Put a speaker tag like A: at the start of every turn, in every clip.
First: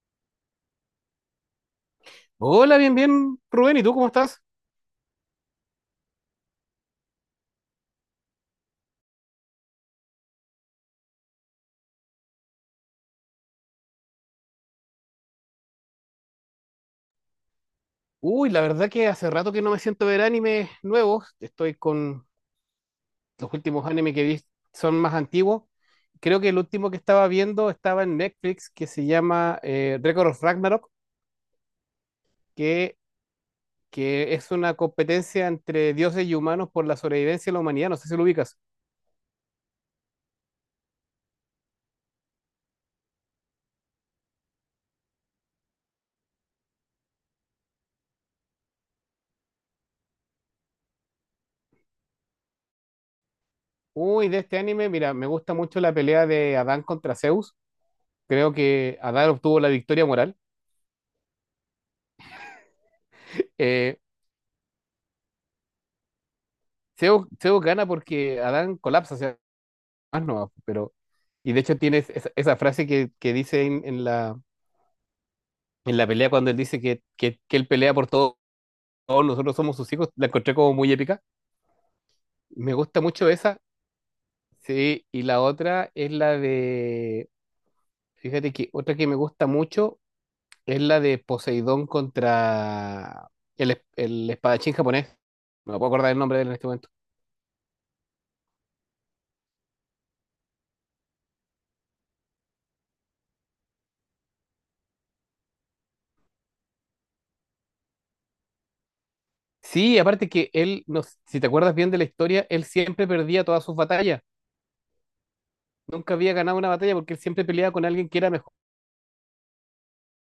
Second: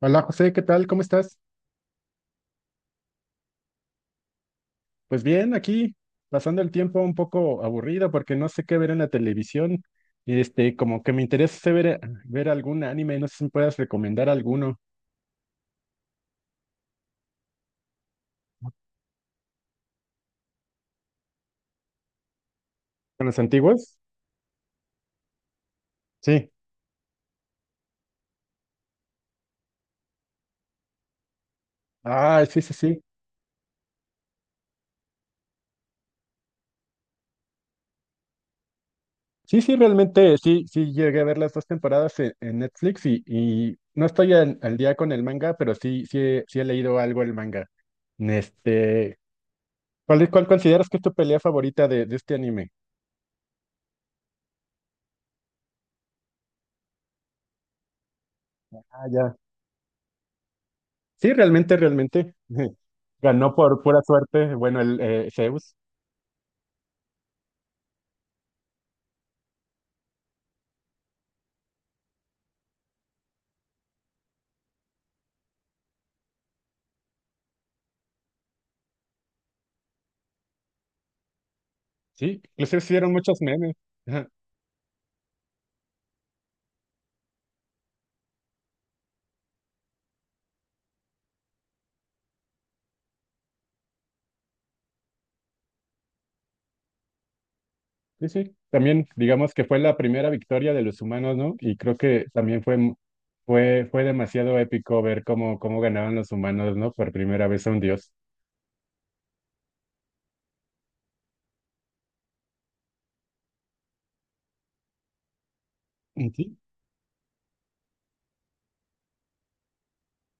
A: Hola José, ¿qué tal? ¿Cómo estás?
B: Hola, bien, bien, Rubén, ¿y tú cómo estás?
A: Pues bien, aquí pasando el tiempo un poco aburrido porque no sé qué ver en la televisión. Como que me interesa ver algún anime, no sé si me puedas recomendar alguno.
B: Uy, la verdad que hace rato que no me siento a ver animes nuevos. Estoy con
A: ¿Con los
B: los últimos
A: antiguos?
B: animes que vi son más antiguos. Creo que
A: Sí.
B: el último que estaba viendo estaba en Netflix, que se llama Record of Ragnarok,
A: Ah, sí, sí,
B: que,
A: sí.
B: que es una competencia entre dioses y humanos por la sobrevivencia de la humanidad. No sé si lo ubicas.
A: Sí, sí, realmente sí, sí llegué a ver las dos temporadas en Netflix y no estoy al día con el manga, pero sí, sí, sí he leído algo el manga. Este, cuál consideras que es tu pelea favorita de este anime?
B: Uy, de este anime, mira, me gusta mucho la pelea de Adán contra Zeus. Creo que
A: Ah
B: Adán
A: ya.
B: obtuvo la victoria moral.
A: Sí, realmente, realmente. Ganó por
B: Eh,
A: pura suerte, bueno, el Zeus.
B: Zeus gana porque Adán colapsa más nomás, pero... Y de hecho tienes esa, esa frase que dice en la pelea cuando él dice que él pelea por todos, nosotros somos sus hijos, la encontré como muy épica.
A: Sí,
B: Me
A: inclusive
B: gusta
A: hicieron
B: mucho
A: muchos
B: esa,
A: memes. Ajá.
B: sí, y la otra es la de, fíjate que otra que me gusta mucho es la de Poseidón contra el espadachín japonés. No me puedo acordar el nombre de él en este momento.
A: Sí, sí. También, digamos que fue la primera victoria de los humanos, ¿no? Y creo que también fue, fue demasiado épico ver cómo, cómo ganaban los humanos, ¿no? Por primera vez a un dios.
B: Sí, aparte que él, no, si te acuerdas bien de la historia, él siempre perdía todas sus batallas. Nunca había
A: Sí,
B: ganado una batalla porque él siempre peleaba con alguien que era mejor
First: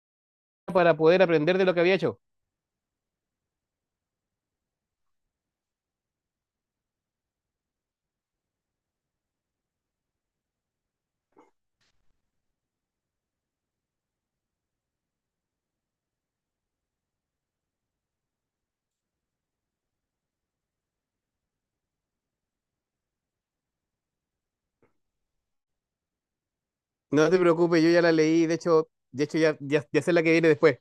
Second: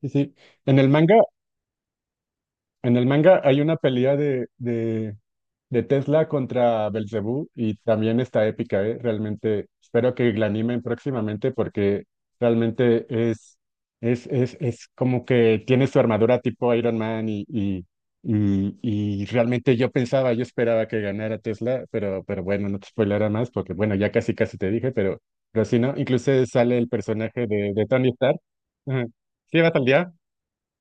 A: sí, sí. En el
B: para
A: manga,
B: poder aprender de lo que había hecho.
A: en el manga hay una pelea de Tesla contra Belzebú y también está épica, ¿eh? Realmente espero que la animen próximamente porque realmente es, es como que tiene su armadura tipo Iron Man y realmente yo pensaba, yo esperaba que ganara Tesla, pero bueno, no te spoileré más porque bueno, ya casi casi te dije, pero sí, ¿no? Incluso sale el
B: No te
A: personaje
B: preocupes,
A: de
B: yo ya
A: Tony
B: la
A: Stark.
B: leí,
A: Ajá.
B: de hecho
A: ¿Sí vas al
B: ya
A: día?
B: sé la que viene después.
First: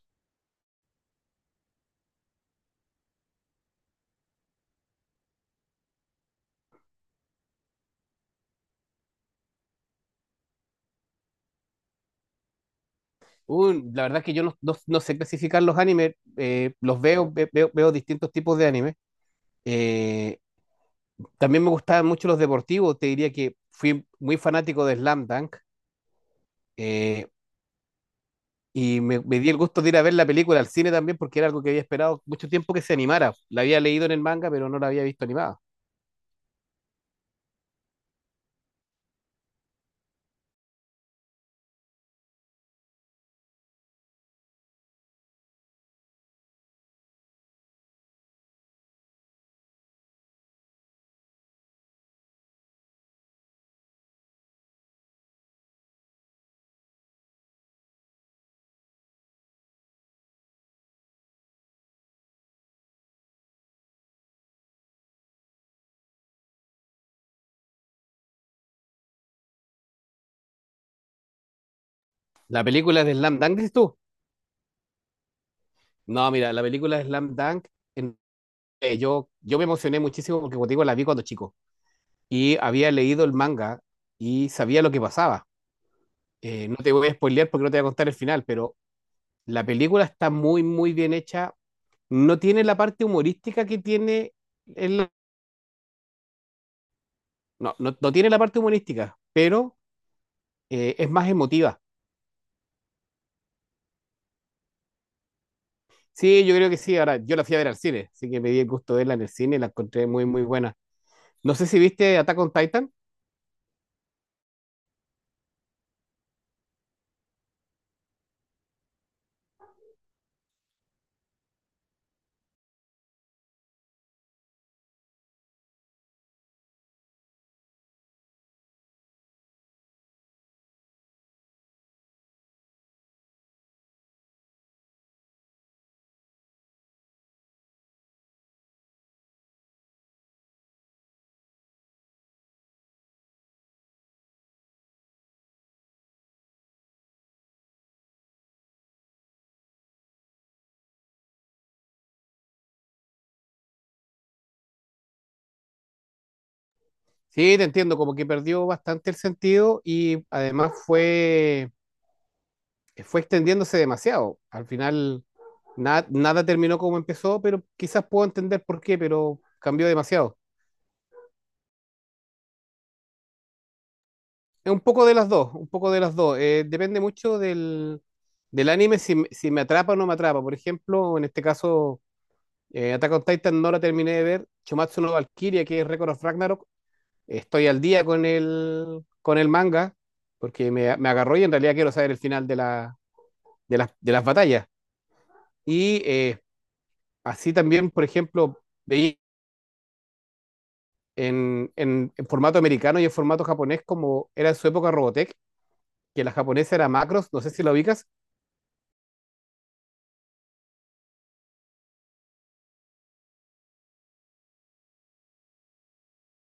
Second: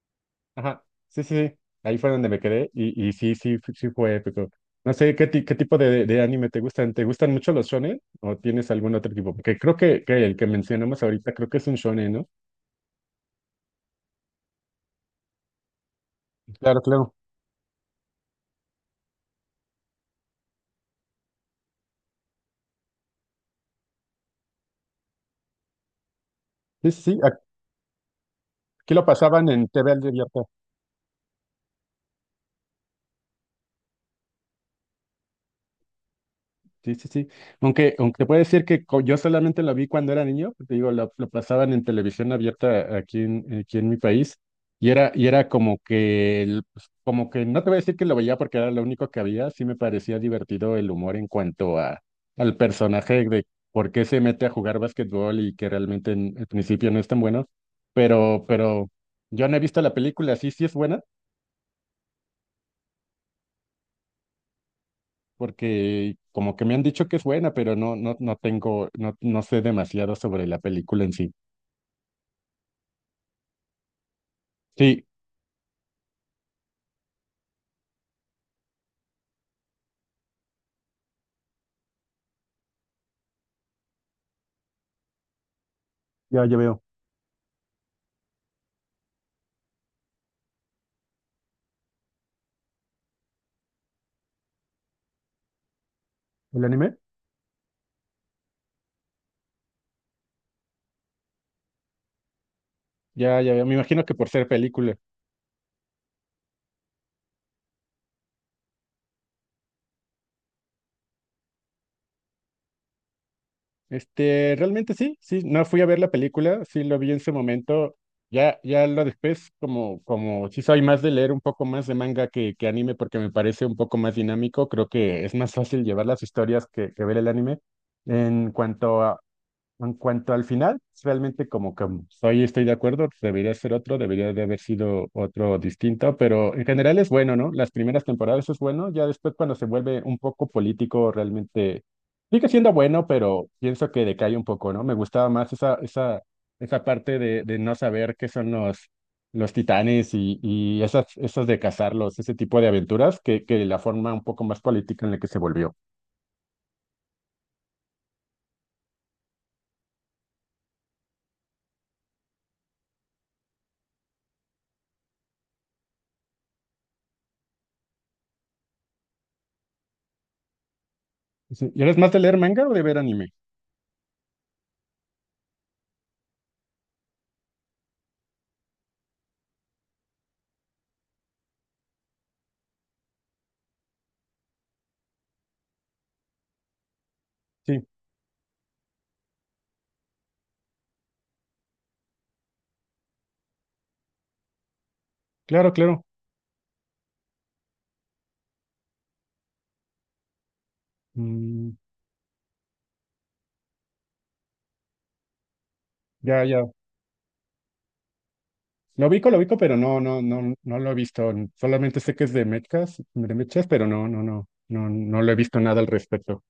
A: Ajá, sí, sí, sí. Ahí fue donde me quedé y sí, sí, sí fue épico. No sé, qué tipo de anime te gustan? ¿Te gustan mucho los shonen o tienes algún otro tipo? Porque creo que el que mencionamos ahorita creo que es un shonen, ¿no?
B: La verdad es que yo no sé clasificar los animes,
A: Claro,
B: los
A: claro.
B: veo, veo, veo distintos tipos de animes. Eh, También me gustaban mucho los deportivos, te diría que fui muy fanático de Slam Dunk
A: Sí, sí, sí,
B: eh,
A: aquí
B: y
A: lo
B: me
A: pasaban
B: di el
A: en
B: gusto
A: T
B: de
A: TV
B: ir a ver la
A: abierta.
B: película al cine también porque era algo que había esperado mucho tiempo que se animara. La había leído en el manga, pero no la había visto animada.
A: Sí, sí, sí. Aunque, aunque puede decir que yo solamente lo vi cuando era niño, porque digo, lo pasaban en televisión abierta aquí en mi país, y era como que, pues, como que, no te voy a decir que lo veía porque era lo único que había, sí me parecía divertido el humor en cuanto a, al personaje de por qué se mete a jugar básquetbol y que realmente en el principio no es tan bueno, pero yo no he visto la película, sí, sí es buena. Porque como que me han dicho que es buena, pero no, no, no tengo, no, no sé demasiado sobre la película en sí.
B: La película de Slam Dunk, dices tú.
A: Sí,
B: No, mira, la película Slam Dunk, en- yo me emocioné muchísimo porque, como te digo, la vi cuando chico y había leído el manga y sabía lo que pasaba.
A: ya, ya
B: No
A: veo.
B: te voy a spoilear porque no te voy a contar el final, pero la película está muy, muy bien hecha. No tiene la parte humorística que tiene el-
A: ¿El anime?
B: no, no, no tiene la parte humorística, pero es más emotiva.
A: Ya, ya, veo, me imagino que por ser película.
B: Sí, yo creo que sí. Ahora, yo la fui a ver al cine, así que me di el gusto de verla en el cine y la encontré muy, muy buena. No sé si viste Attack on Titan.
A: Este, realmente sí, sí, no fui a ver la película, sí lo vi en su momento. Ya, ya lo después, como, como sí soy más de leer un poco más de manga que anime porque me parece un poco más dinámico, creo que es más fácil llevar las historias que ver el anime. En cuanto a, En cuanto al final, pues, realmente como que soy, estoy de acuerdo, debería ser otro, debería de haber sido otro distinto, pero en general es bueno, ¿no? Las primeras temporadas es bueno, ya después cuando se vuelve un poco político, realmente sigue siendo bueno, pero pienso que decae un poco, ¿no? Me gustaba más esa parte de no saber qué son los titanes y esas, esas de cazarlos, ese tipo de aventuras, que la forma un poco más política en la que se volvió.
B: Sí, te entiendo, como que perdió bastante el sentido y además fue extendiéndose demasiado. Al final nada terminó como empezó, pero quizás puedo entender por qué, pero cambió demasiado.
A: Sí. ¿Y eres más de leer manga o de ver anime?
B: Es un poco de las dos, un poco de las dos. Depende mucho del anime si, si me atrapa o no me atrapa. Por ejemplo, en este caso, Attack on Titan no la terminé de ver. Chumatsu no Valkyria, que es Record of Ragnarok, estoy al
A: Sí,
B: día con el manga, porque me agarró y en realidad quiero saber el final de la de las batallas.
A: claro,
B: Y
A: claro.
B: así también, por ejemplo, veía
A: Mm,
B: en formato americano y en formato japonés, como era en su época Robotech, que la
A: ya, ya.
B: japonesa era Macros, no sé si la ubicas.
A: Lo ubico, pero no, no, no, no lo he visto. Solamente sé que es de mechas, pero no, no, no, no, no lo he visto nada al respecto.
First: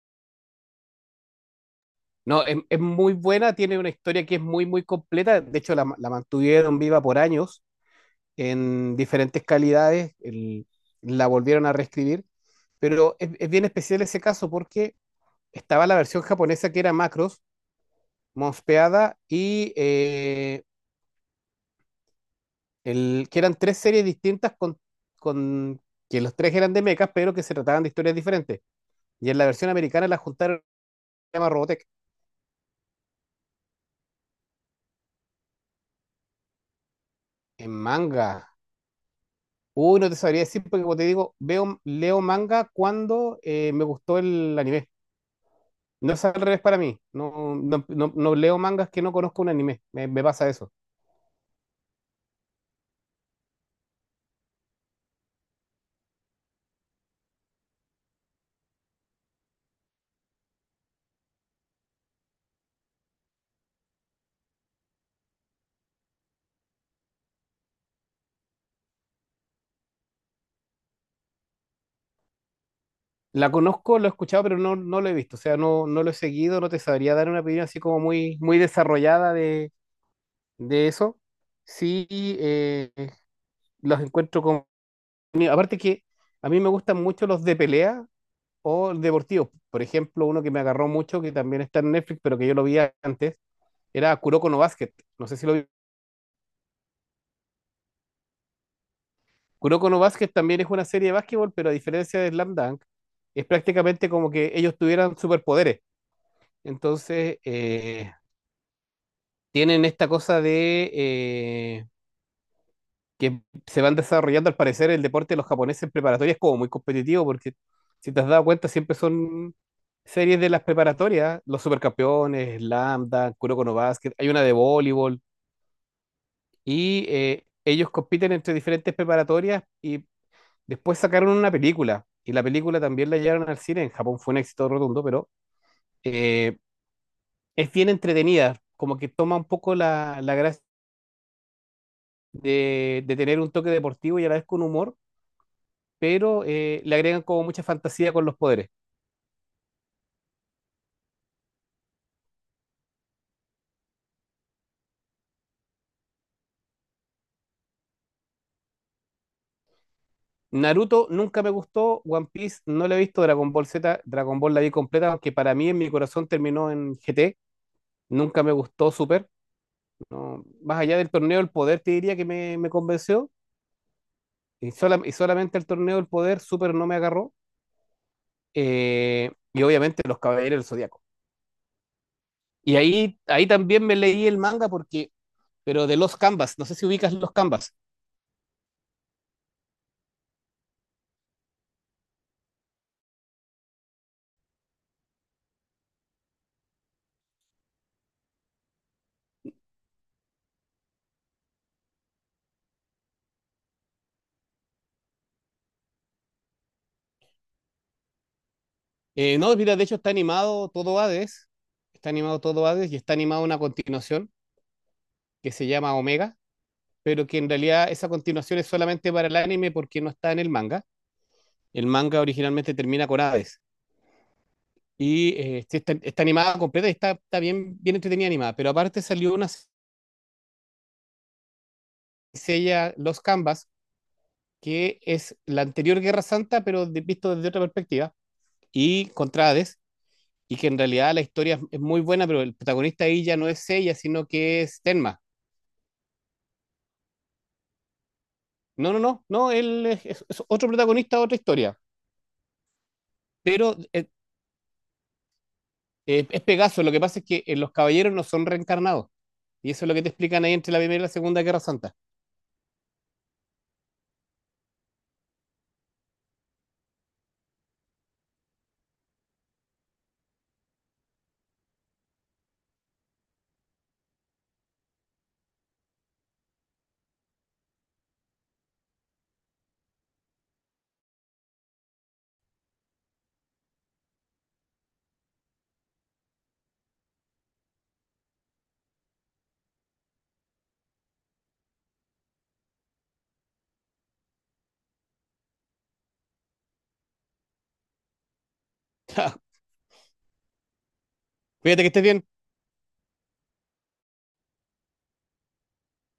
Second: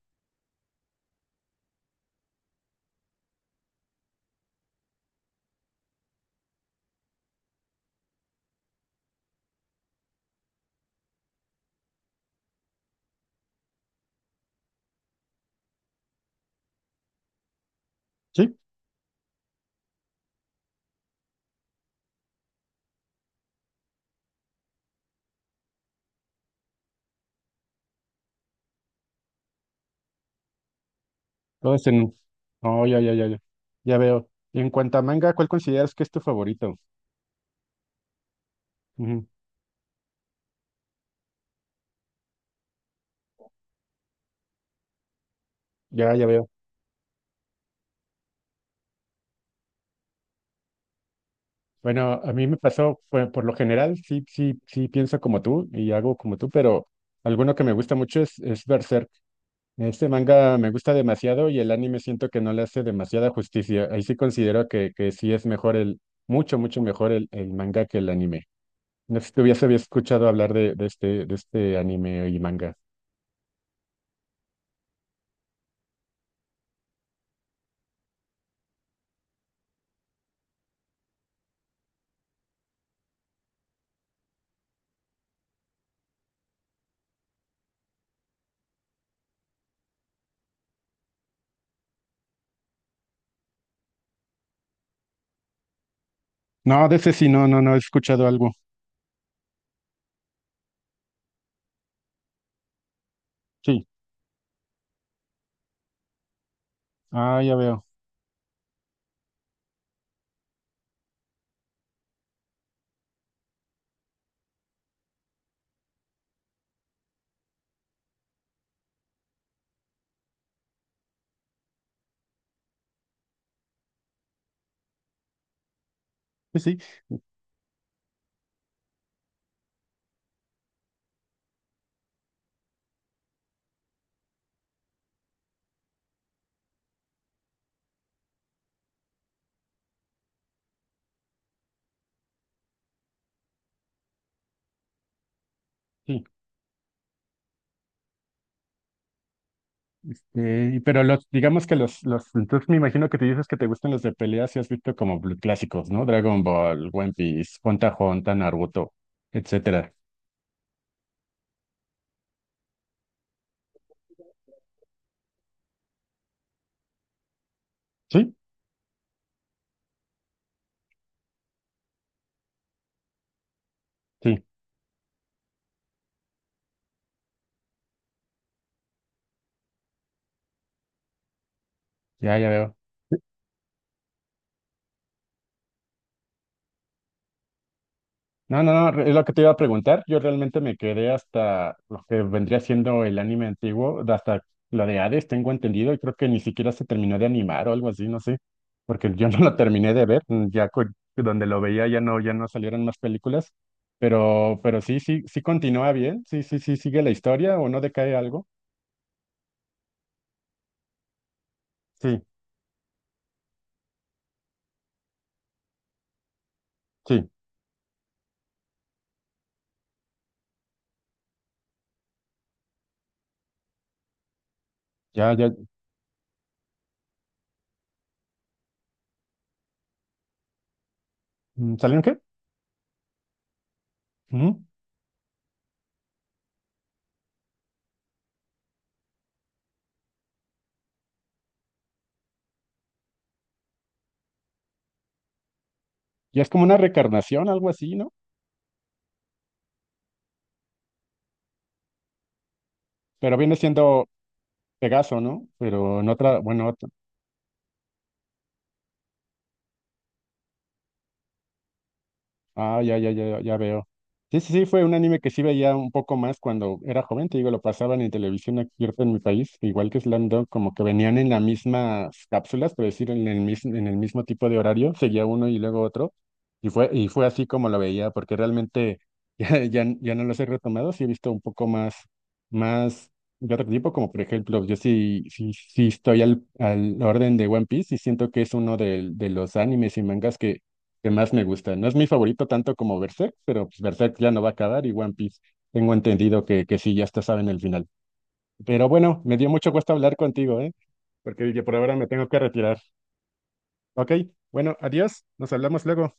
B: No, es muy buena, tiene una historia que es muy, muy completa. De hecho, la mantuvieron viva por años en diferentes calidades, la volvieron a reescribir. Pero bien especial ese caso porque estaba la versión japonesa que era Macros,
A: Sí,
B: mospeada y el, que eran tres series distintas con que los tres eran de mechas, pero que se trataban de historias diferentes. Y en la versión americana la juntaron, se llama
A: todo
B: Robotech,
A: es en. Oh, ya, ya, ya, ya. Ya veo. Y en cuanto a manga, ¿cuál consideras que es tu favorito?
B: en manga.
A: Ujú,
B: Uy, no te sabría decir, porque como te digo, veo, leo manga cuando me gustó el anime.
A: ya,
B: No
A: ya
B: es al
A: veo.
B: revés para mí. No, no leo mangas que no conozco un anime. Me pasa eso.
A: Bueno, a mí me pasó, pues, por lo general, sí, sí, sí pienso como tú y hago como tú, pero alguno que me gusta mucho es Berserk. Este manga me gusta demasiado y el anime siento que no le hace demasiada justicia. Ahí sí considero que sí es mejor el, mucho, mucho mejor el manga que el anime. No sé si tú ya se había escuchado hablar de este anime y manga.
B: La conozco, lo he escuchado, pero no, no lo he visto. O sea, no, no lo he seguido, no te sabría dar una opinión así como muy, muy desarrollada de eso. Sí, eh, los encuentro con... Aparte que a mí me gustan mucho los de pelea o deportivos. Por ejemplo, uno que me agarró mucho, que también está en Netflix, pero que yo lo vi antes, era Kuroko no Basket. No sé si lo vi.
A: No, de ese sí, no, no, no he escuchado algo.
B: Kuroko no Basket también es una serie de básquetbol, pero a diferencia de Slam Dunk, es
A: Sí,
B: prácticamente como que ellos tuvieran superpoderes. Entonces,
A: ah, ya veo.
B: tienen esta cosa de... que se van desarrollando, al parecer, el deporte de los japoneses en preparatoria es como muy competitivo, porque si te has dado cuenta, siempre son series de las preparatorias, los supercampeones, Lambda, Kuroko no Basket, hay una de voleibol,
A: Sí, sí,
B: y ellos compiten entre diferentes preparatorias y después sacaron una película, y la película también la llevaron al cine, en Japón fue un éxito rotundo, pero eh, es bien entretenida, como que toma un poco la gracia de tener un toque deportivo y a la vez con humor,
A: sí.
B: pero le agregan como mucha fantasía con los poderes.
A: Y pero los, digamos que entonces me imagino que te dices que te gustan los de peleas y has visto como clásicos, ¿no? Dragon Ball, One Piece, Hunter x Hunter, Naruto, etcétera.
B: Naruto nunca me gustó, One Piece no la he visto, Dragon Ball Z, Dragon Ball la vi completa, aunque para mí en mi corazón terminó en GT,
A: Sí,
B: nunca me gustó Super, no, más allá del torneo del poder te diría que me convenció,
A: sí,
B: y, y solamente el torneo del poder Super no me agarró, y obviamente los Caballeros del Zodiaco.
A: ya, ya
B: Y
A: veo.
B: ahí, ahí también me leí el manga porque, pero de los Canvas, no sé si ubicas los Canvas.
A: No, no, no, es lo que te iba a preguntar. Yo realmente me quedé hasta lo que vendría siendo el anime antiguo, de hasta la de Hades, tengo entendido, y creo que ni siquiera se terminó de animar o algo así, no sé, porque yo no lo terminé de ver, mm, donde lo veía ya no, ya no salieron más películas, pero sí, sí, sí continúa bien, sí, sí, sí, sigue la historia o no decae algo.
B: No, mira, de hecho está animado todo Hades, está
A: Sí,
B: animado todo Hades y está animada una continuación que se llama Omega, pero
A: sí,
B: que en realidad esa continuación es solamente para el anime porque no está en el manga. El manga originalmente termina con Hades y
A: ya, ya,
B: sí está, está animada completa y está, está bien, bien entretenida animada, pero aparte salió una
A: mm, ¿salieron qué?
B: sella Los Canvas,
A: Ujú.
B: que es la anterior Guerra Santa, pero visto desde otra perspectiva, y contra Hades, y que en realidad la historia es muy buena, pero el protagonista ahí ya no es ella, sino que es Tenma.
A: Ya es como una recarnación, algo así, ¿no?
B: No, no, no, no, él es otro protagonista, otra historia.
A: Pero viene
B: Pero
A: siendo Pegaso, ¿no? Pero en otra,
B: es
A: bueno,
B: Pegaso, lo que pasa es que los caballeros no son reencarnados. Y eso es lo que te explican ahí entre la Primera y la Segunda Guerra Santa.
A: ah, ya, ya, ya, ya veo. Sí, sí, sí, fue un anime que sí veía un poco más cuando era joven, te digo, lo pasaban en televisión aquí en mi país, igual que Slam Dunk, como que venían en las mismas cápsulas, por decir, en el mismo tipo de horario, seguía uno y luego otro, y fue así como lo veía, porque realmente ya, ya, ya no los he retomado, sí he visto un poco más de otro tipo, como por ejemplo, yo sí, sí, sí estoy al orden de One Piece y siento que es uno los animes y mangas que más me gusta. No es mi favorito tanto como Berserk, pero pues Berserk ya no va a acabar y One Piece tengo entendido que sí, ya está, saben el final. Pero bueno, me dio mucho gusto hablar contigo, ¿eh? Porque yo por
B: Cuídate que
A: ahora
B: estés
A: me tengo
B: bien.
A: que retirar. Ok, bueno, adiós, nos hablamos luego.